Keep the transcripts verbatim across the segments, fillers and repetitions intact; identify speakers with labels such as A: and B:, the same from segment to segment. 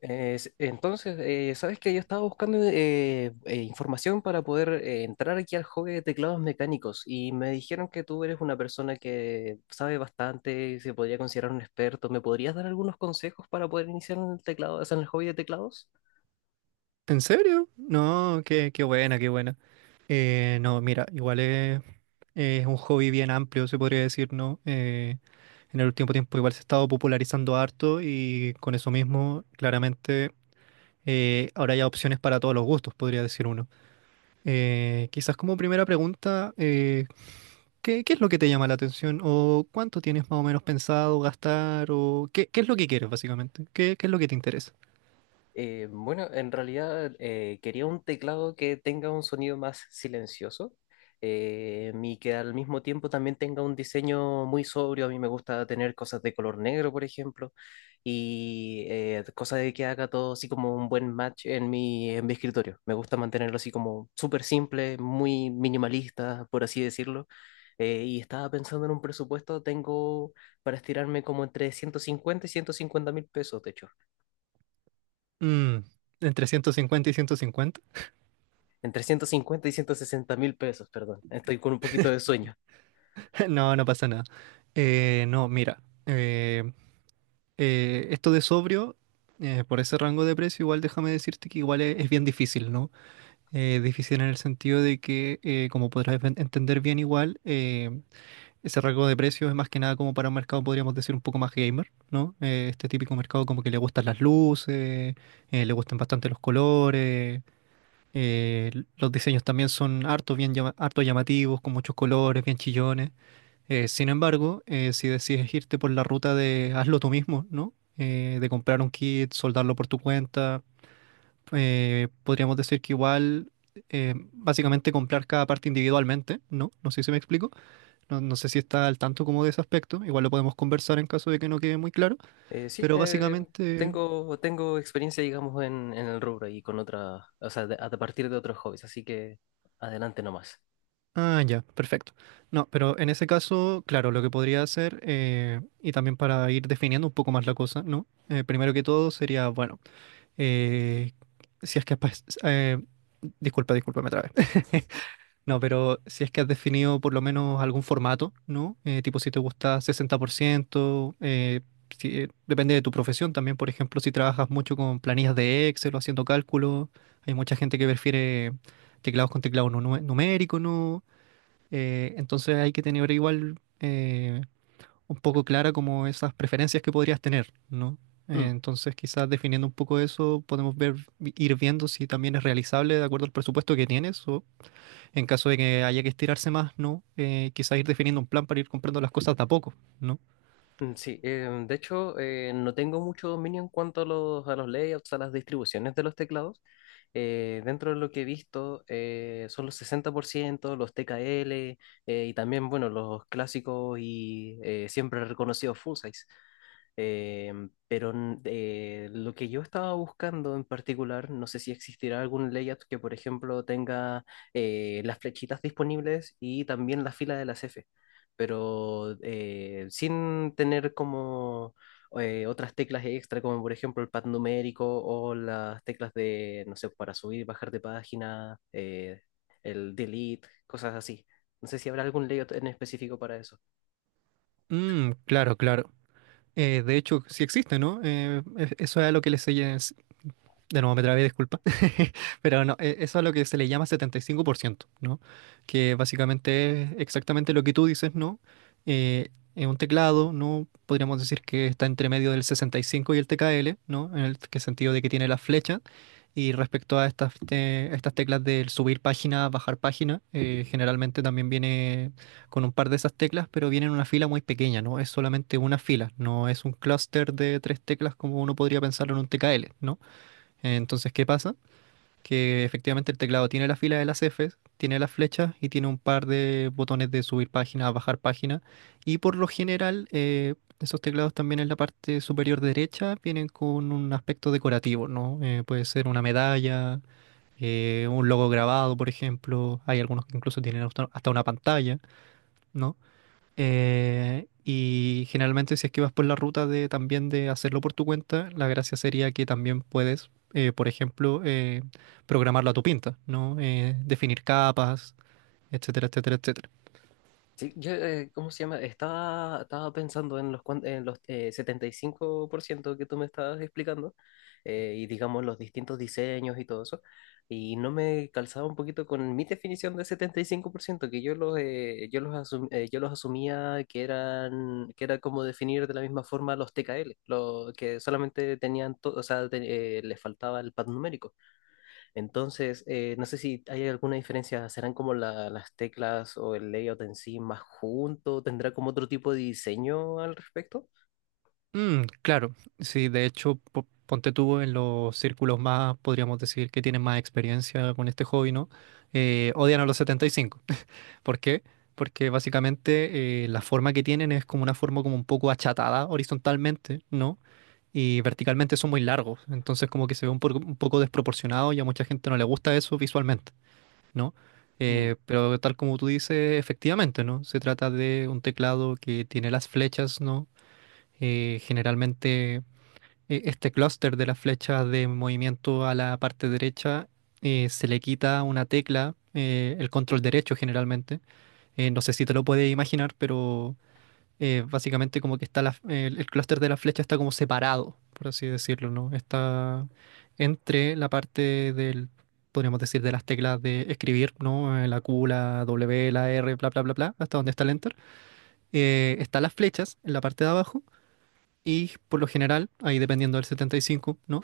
A: Es- entonces, eh, sabes que yo estaba buscando eh, eh, información para poder eh, entrar aquí al hobby de teclados mecánicos y me dijeron que tú eres una persona que sabe bastante, se podría considerar un experto. ¿Me podrías dar algunos consejos para poder iniciar en el teclado, o sea, en el hobby de teclados?
B: ¿En serio? No, qué, qué buena, qué buena. Eh, no, mira, igual es, es un hobby bien amplio, se podría decir, ¿no? Eh, en el último tiempo igual se ha estado popularizando harto y con eso mismo, claramente, eh, ahora hay opciones para todos los gustos, podría decir uno. Eh, quizás como primera pregunta, eh, ¿qué, qué es lo que te llama la atención? ¿O cuánto tienes más o menos pensado gastar? ¿O qué, qué es lo que quieres, básicamente? ¿Qué, qué es lo que te interesa?
A: Eh, bueno, en realidad eh, quería un teclado que tenga un sonido más silencioso eh, y que al mismo tiempo también tenga un diseño muy sobrio. A mí me gusta tener cosas de color negro, por ejemplo, y eh, cosas de que haga todo así como un buen match en mi, en mi escritorio. Me gusta mantenerlo así como súper simple, muy minimalista, por así decirlo. Eh, y estaba pensando en un presupuesto, tengo para estirarme como entre ciento cincuenta y ciento cincuenta mil pesos, de hecho.
B: Mm, ¿entre ciento cincuenta y ciento cincuenta?
A: entre ciento cincuenta y ciento sesenta mil pesos, perdón. Estoy con un poquito de sueño.
B: No, no pasa nada. Eh, no, mira, eh, eh, esto de sobrio, eh, por ese rango de precio, igual déjame decirte que igual es, es bien difícil, ¿no? Eh, difícil en el sentido de que, eh, como podrás ven- entender bien igual, eh, ese rango de precio es más que nada como para un mercado, podríamos decir, un poco más gamer, ¿no? Eh, este típico mercado como que le gustan las luces, eh, le gustan bastante los colores. eh, los diseños también son harto, bien llama- harto llamativos, con muchos colores, bien chillones. Eh, sin embargo, eh, si decides irte por la ruta de hazlo tú mismo, ¿no? Eh, de comprar un kit, soldarlo por tu cuenta, eh, podríamos decir que igual, eh, básicamente comprar cada parte individualmente, ¿no? No sé si me explico, no, no sé si está al tanto como de ese aspecto, igual lo podemos conversar en caso de que no quede muy claro,
A: Eh, sí,
B: pero
A: eh,
B: básicamente...
A: tengo, tengo experiencia, digamos, en, en el rubro y con otra, o sea, de- a partir de otros hobbies, así que adelante nomás.
B: Ah, ya, perfecto. No, pero en ese caso, claro, lo que podría hacer, eh, y también para ir definiendo un poco más la cosa, ¿no? Eh, primero que todo sería, bueno, eh, si es que has, pas- eh, disculpa, disculpa, me trabé. No, pero si es que has definido por lo menos algún formato, ¿no? Eh, tipo si te gusta sesenta por ciento, eh, si- eh, depende de tu profesión también, por ejemplo, si trabajas mucho con planillas de Excel o haciendo cálculos, hay mucha gente que prefiere teclados con teclado nu- numérico, ¿no? Eh, entonces hay que tener igual eh, un poco clara como esas preferencias que podrías tener, ¿no? Eh,
A: Mm,
B: Entonces, quizás definiendo un poco eso, podemos ver, ir viendo si también es realizable de acuerdo al presupuesto que tienes o en caso de que haya que estirarse más, ¿no? Eh, quizás ir definiendo un plan para ir comprando las cosas de a poco, ¿no?
A: mm, sí, eh, de hecho, eh, no tengo mucho dominio en cuanto a los, a los layouts, a las distribuciones de los teclados. Eh, dentro de lo que he visto, eh, son los sesenta por ciento los T K L, eh, y también, bueno, los clásicos y eh, siempre reconocidos full size. Eh, pero eh, lo que yo estaba buscando en particular, no sé si existirá algún layout que, por ejemplo, tenga eh, las flechitas disponibles y también la fila de las F, pero eh, sin tener como eh, otras teclas extra, como por ejemplo el pad numérico o las teclas de, no sé, para subir y bajar de página, eh, el delete, cosas así. No sé si habrá algún layout en específico para eso.
B: Mm, claro, claro. Eh, de hecho, sí existe, ¿no? Eh, e- eso es a lo que les, de nuevo me trabé, disculpa, pero no, e- eso es lo que se le llama setenta y cinco por ciento, ¿no? Que básicamente es exactamente lo que tú dices, ¿no? Eh, en un teclado, ¿no? Podríamos decir que está entre medio del sesenta y cinco y el T K L, ¿no? En el que sentido de que tiene las flechas. Y respecto a estas, te- estas teclas del subir página, bajar página, eh, generalmente también viene con un par de esas teclas, pero viene en una fila muy pequeña, ¿no? Es solamente una fila, no es un clúster de tres teclas como uno podría pensarlo en un T K L, ¿no? Entonces, ¿qué pasa? Que efectivamente el teclado tiene la fila de las Fs, tiene las flechas y tiene un par de botones de subir página, bajar página. Y por lo general, eh, esos teclados también en la parte superior derecha vienen con un aspecto decorativo, ¿no? Eh, puede ser una medalla, eh, un logo grabado, por ejemplo. Hay algunos que incluso tienen hasta hasta una pantalla, ¿no? Eh, y generalmente si es que vas por la ruta de también de hacerlo por tu cuenta, la gracia sería que también puedes, eh, por ejemplo, eh, programarlo a tu pinta, ¿no? Eh, definir capas, etcétera, etcétera, etcétera.
A: Sí, yo, eh, ¿cómo se llama? Estaba, estaba pensando en los, cuan- en los eh, setenta y cinco por ciento que tú me estabas explicando, eh, y digamos los distintos diseños y todo eso. Y no me calzaba un poquito con mi definición de setenta y cinco por ciento que yo los, eh, yo los, asum- eh, yo los asumía que eran, que era como definir de la misma forma los T K L, los que solamente tenían, to- o sea, te- eh, les faltaba el pad numérico. Entonces, eh, no sé si hay alguna diferencia, ¿serán como la- las teclas o el layout en sí más junto? ¿Tendrá como otro tipo de diseño al respecto?
B: Mm, claro, sí, de hecho, po- ponte tú en los círculos más, podríamos decir, que tienen más experiencia con este hobby, ¿no? Eh, odian a los setenta y cinco. ¿Por qué? Porque básicamente eh, la forma que tienen es como una forma como un poco achatada horizontalmente, ¿no? Y verticalmente son muy largos, entonces como que se ve un, por- un poco desproporcionado y a mucha gente no le gusta eso visualmente, ¿no?
A: Mm.
B: Eh, pero tal como tú dices, efectivamente, ¿no? Se trata de un teclado que tiene las flechas, ¿no? Eh, generalmente eh, este clúster de las flechas de movimiento a la parte derecha eh, se le quita una tecla, eh, el control derecho generalmente, eh, no sé si te lo puedes imaginar, pero eh, básicamente como que está la- el, el clúster de la flecha está como separado, por así decirlo, ¿no? Está entre la parte del, podríamos decir, de las teclas de escribir, ¿no? Eh, La Q, la W, la R, bla, bla, bla, bla, hasta donde está el Enter. Eh, están las flechas en la parte de abajo y por lo general, ahí dependiendo del setenta y cinco, ¿no?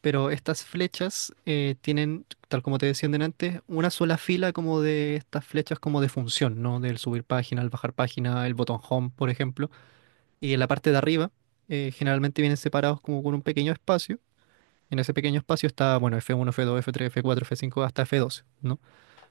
B: Pero estas flechas eh, tienen, tal como te decía antes, una sola fila como de estas flechas como de función, ¿no? Del subir página, el bajar página, el botón home, por ejemplo. Y en la parte de arriba eh, generalmente vienen separados como con un pequeño espacio. En ese pequeño espacio está, bueno, F uno, F dos, F tres, F cuatro, F cinco, hasta F doce, ¿no?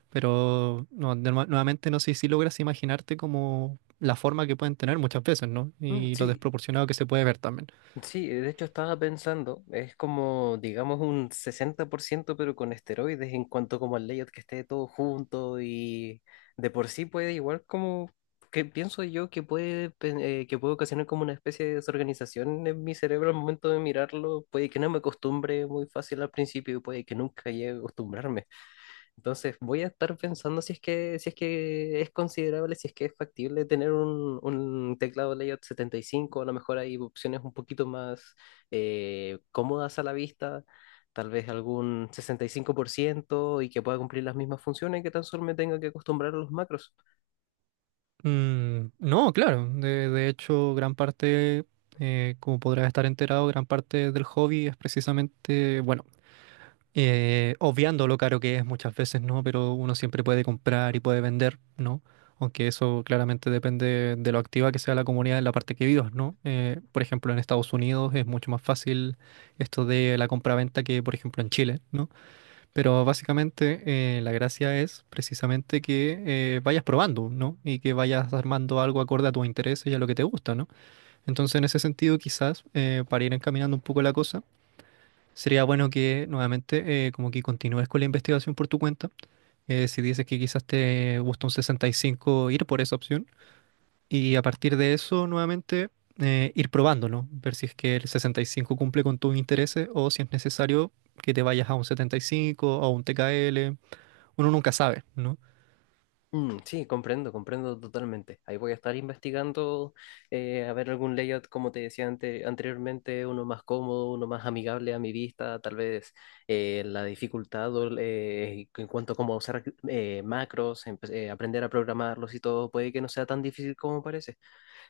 B: Pero no, de- nueva- nuevamente no sé si logras imaginarte como la forma que pueden tener muchas veces, ¿no?
A: Mm,
B: Y lo
A: sí.
B: desproporcionado que se puede ver también.
A: Sí, de hecho estaba pensando, es como, digamos, un sesenta por ciento, pero con esteroides en cuanto como al layout que esté todo junto y de por sí puede igual como, que pienso yo que puede, pen- eh, que puede ocasionar como una especie de desorganización en mi cerebro al momento de mirarlo, puede que no me acostumbre muy fácil al principio y puede que nunca llegue a acostumbrarme. Entonces voy a estar pensando si es que, si es que es considerable, si es que es factible tener un, un teclado layout setenta y cinco. A lo mejor hay opciones un poquito más eh, cómodas a la vista, tal vez algún sesenta y cinco por ciento y que pueda cumplir las mismas funciones que tan solo me tenga que acostumbrar a los macros.
B: Mm, no, claro. De, de hecho, gran parte, eh, como podrás estar enterado, gran parte del hobby es precisamente, bueno, eh, obviando lo caro que es muchas veces, ¿no? Pero uno siempre puede comprar y puede vender, ¿no? Aunque eso claramente depende de lo activa que sea la comunidad en la parte que vivas, ¿no? Eh, por ejemplo, en Estados Unidos es mucho más fácil esto de la compraventa que, por ejemplo, en Chile, ¿no? Pero básicamente eh, la gracia es precisamente que eh, vayas probando, ¿no? Y que vayas armando algo acorde a tus intereses y a lo que te gusta, ¿no? Entonces, en ese sentido, quizás eh, para ir encaminando un poco la cosa, sería bueno que nuevamente eh, como que continúes con la investigación por tu cuenta. Eh, si dices que quizás te gusta un sesenta y cinco, ir por esa opción. Y a partir de eso, nuevamente, eh, ir probando, ¿no? Ver si es que el sesenta y cinco cumple con tus intereses o si es necesario que te vayas a un setenta y cinco o a un T K L, uno nunca sabe, ¿no?
A: Mm, sí, comprendo, comprendo totalmente. Ahí voy a estar investigando eh, a ver algún layout, como te decía ante- anteriormente, uno más cómodo, uno más amigable a mi vista, tal vez eh, la dificultad o el, eh, en cuanto a cómo usar eh, macros, empe- eh, aprender a programarlos y todo, puede que no sea tan difícil como parece.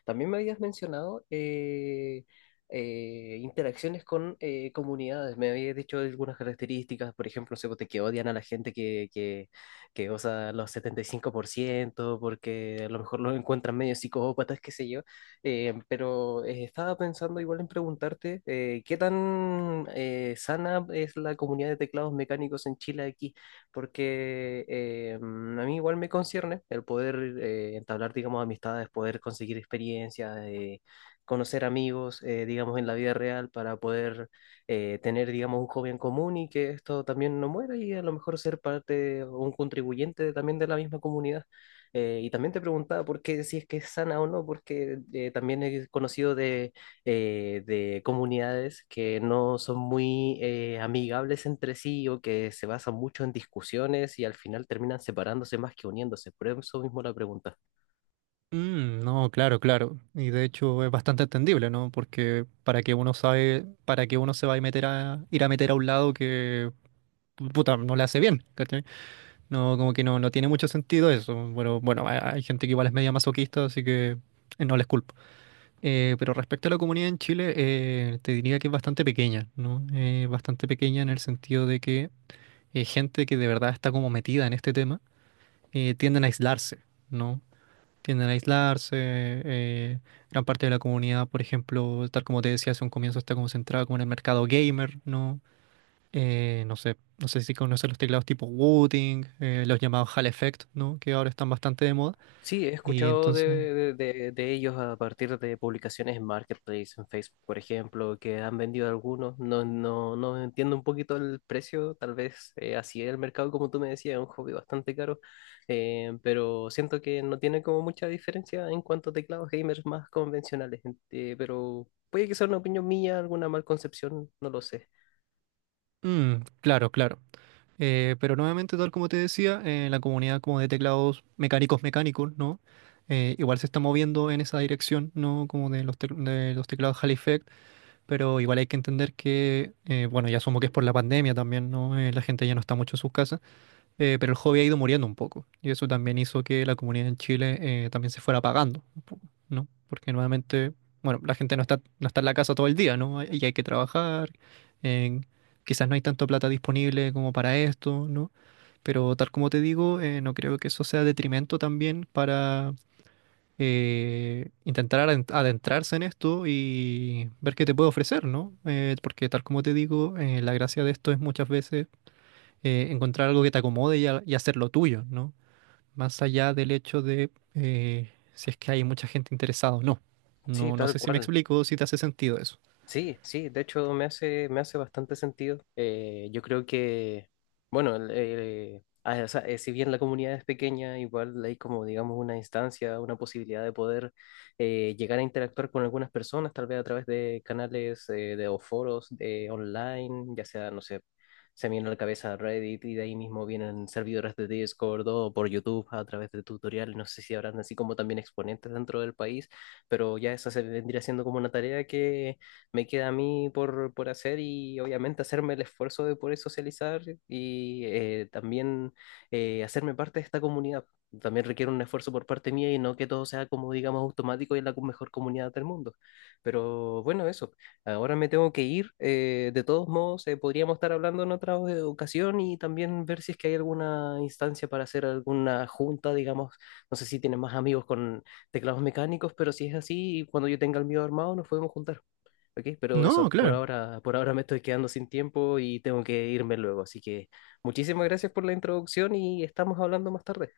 A: También me habías mencionado eh, eh, interacciones con eh, comunidades. Me habías dicho algunas características, por ejemplo, no sé, pues, de que odian a la gente que, que, que usa los setenta y cinco por ciento porque a lo mejor los encuentran medio psicópatas, qué sé yo. Eh, pero eh, estaba pensando igual en preguntarte, eh, ¿qué tan eh, sana es la comunidad de teclados mecánicos en Chile aquí? Porque eh, mm, a mí igual me concierne el poder eh, entablar, digamos, amistades, poder conseguir experiencias, eh, conocer amigos, eh, digamos, en la vida real para poder eh, tener, digamos, un hobby en común y que esto también no muera y a lo mejor ser parte o un contribuyente también de la misma comunidad. Eh, y también te preguntaba por qué, si es que es sana o no, porque eh, también he conocido de eh, de comunidades que no son muy eh, amigables entre sí o que se basan mucho en discusiones y al final terminan separándose más que uniéndose. Por eso mismo la pregunta.
B: Mm, no, claro, claro. Y de hecho es bastante entendible, ¿no? Porque para que uno sabe, para que uno se va a meter a ir a meter a un lado que pu- puta, no le hace bien, ¿cachai? No, como que no, no tiene mucho sentido eso. Bueno, bueno, hay, hay gente que igual es media masoquista, así que eh, no les culpo. Eh, pero respecto a la comunidad en Chile, eh, te diría que es bastante pequeña, ¿no? Eh, bastante pequeña en el sentido de que eh, gente que de verdad está como metida en este tema eh, tienden a aislarse, ¿no? Tienden a aislarse, eh, gran parte de la comunidad, por ejemplo, tal como te decía hace un comienzo, está como concentrada como en el mercado gamer, ¿no? Eh, no sé, no sé si conoces los teclados tipo Wooting, eh, los llamados Hall Effect, ¿no? Que ahora están bastante de moda.
A: Sí, he
B: Y
A: escuchado
B: entonces,
A: de, de- de- de ellos a partir de publicaciones en Marketplace, en Facebook, por ejemplo, que han vendido algunos. No, no, no entiendo un poquito el precio, tal vez eh, así es el mercado, como tú me decías, es un hobby bastante caro, eh, pero siento que no tiene como mucha diferencia en cuanto a teclados gamers más convencionales, eh, pero puede que sea una opinión mía, alguna mal concepción, no lo sé.
B: mm, claro, claro. Eh, pero nuevamente, tal como te decía, eh, la comunidad como de teclados mecánicos mecánicos, ¿no? Eh, igual se está moviendo en esa dirección, ¿no? Como de los, tec- de los teclados Hall Effect, pero igual hay que entender que, eh, bueno, ya asumo que es por la pandemia también, ¿no? Eh, la gente ya no está mucho en sus casas, eh, pero el hobby ha ido muriendo un poco. Y eso también hizo que la comunidad en Chile eh, también se fuera apagando, un poco, ¿no? Porque nuevamente, bueno, la gente no está, no está en la casa todo el día, ¿no? Y hay que trabajar, eh, quizás no hay tanto plata disponible como para esto, ¿no? Pero tal como te digo, eh, no creo que eso sea detrimento también para eh, intentar aden- adentrarse en esto y ver qué te puede ofrecer, ¿no? Eh, porque tal como te digo, eh, la gracia de esto es muchas veces eh, encontrar algo que te acomode y, a- y hacerlo tuyo, ¿no? Más allá del hecho de eh, si es que hay mucha gente interesada o no.
A: Sí,
B: No, no
A: tal
B: sé si me
A: cual.
B: explico, si te hace sentido eso.
A: Sí, sí, de hecho me hace, me hace bastante sentido. Eh, yo creo que, bueno, el- eh, ah, o sea, eh, si bien la comunidad es pequeña, igual hay como, digamos, una instancia, una posibilidad de poder eh, llegar a interactuar con algunas personas, tal vez a través de canales eh, de, o foros de, online, ya sea, no sé, se me viene a la cabeza Reddit y de ahí mismo vienen servidores de Discord o por YouTube a través de tutoriales, no sé si habrán así como también exponentes dentro del país, pero ya esa se vendría siendo como una tarea que me queda a mí por, por hacer y obviamente hacerme el esfuerzo de poder socializar y eh, también eh, hacerme parte de esta comunidad. También requiere un esfuerzo por parte mía y no que todo sea como digamos automático y la co- mejor comunidad del mundo. Pero bueno, eso. Ahora me tengo que ir. Eh, de todos modos, eh, podríamos estar hablando en otra eh, ocasión y también ver si es que hay alguna instancia para hacer alguna junta, digamos. No sé si tienen más amigos con teclados mecánicos, pero si es así, cuando yo tenga el mío armado, nos podemos juntar. Ok, pero eso,
B: No,
A: por
B: claro,
A: ahora, por ahora me estoy quedando sin tiempo y tengo que irme luego. Así que muchísimas gracias por la introducción y estamos hablando más tarde.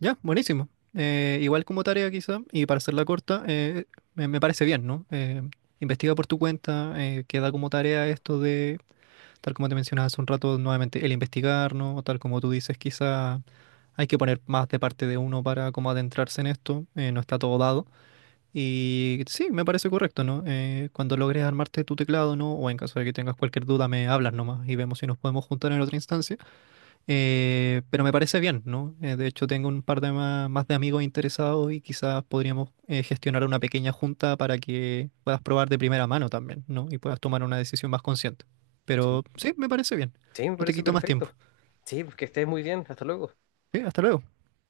B: ya, buenísimo. Eh, igual como tarea quizá, y para hacerla corta, eh, me, me parece bien, ¿no? Eh, investiga por tu cuenta, eh, queda como tarea esto de... Tal como te mencionaba hace un rato, nuevamente, el investigar, ¿no? O tal como tú dices, quizá hay que poner más de parte de uno para como adentrarse en esto, eh, no está todo dado. Y sí, me parece correcto, ¿no? Eh, cuando logres armarte tu teclado, ¿no? O en caso de que tengas cualquier duda, me hablas nomás y vemos si nos podemos juntar en otra instancia. Eh, pero me parece bien, ¿no? Eh, de hecho, tengo un par de ma- más, de amigos interesados y quizás podríamos eh, gestionar una pequeña junta para que puedas probar de primera mano también, ¿no? Y puedas tomar una decisión más consciente.
A: Sí.
B: Pero sí, me parece bien.
A: Sí, me
B: No te
A: parece
B: quito más tiempo.
A: perfecto. Sí, pues que estés muy bien. Hasta luego.
B: Sí, hasta luego.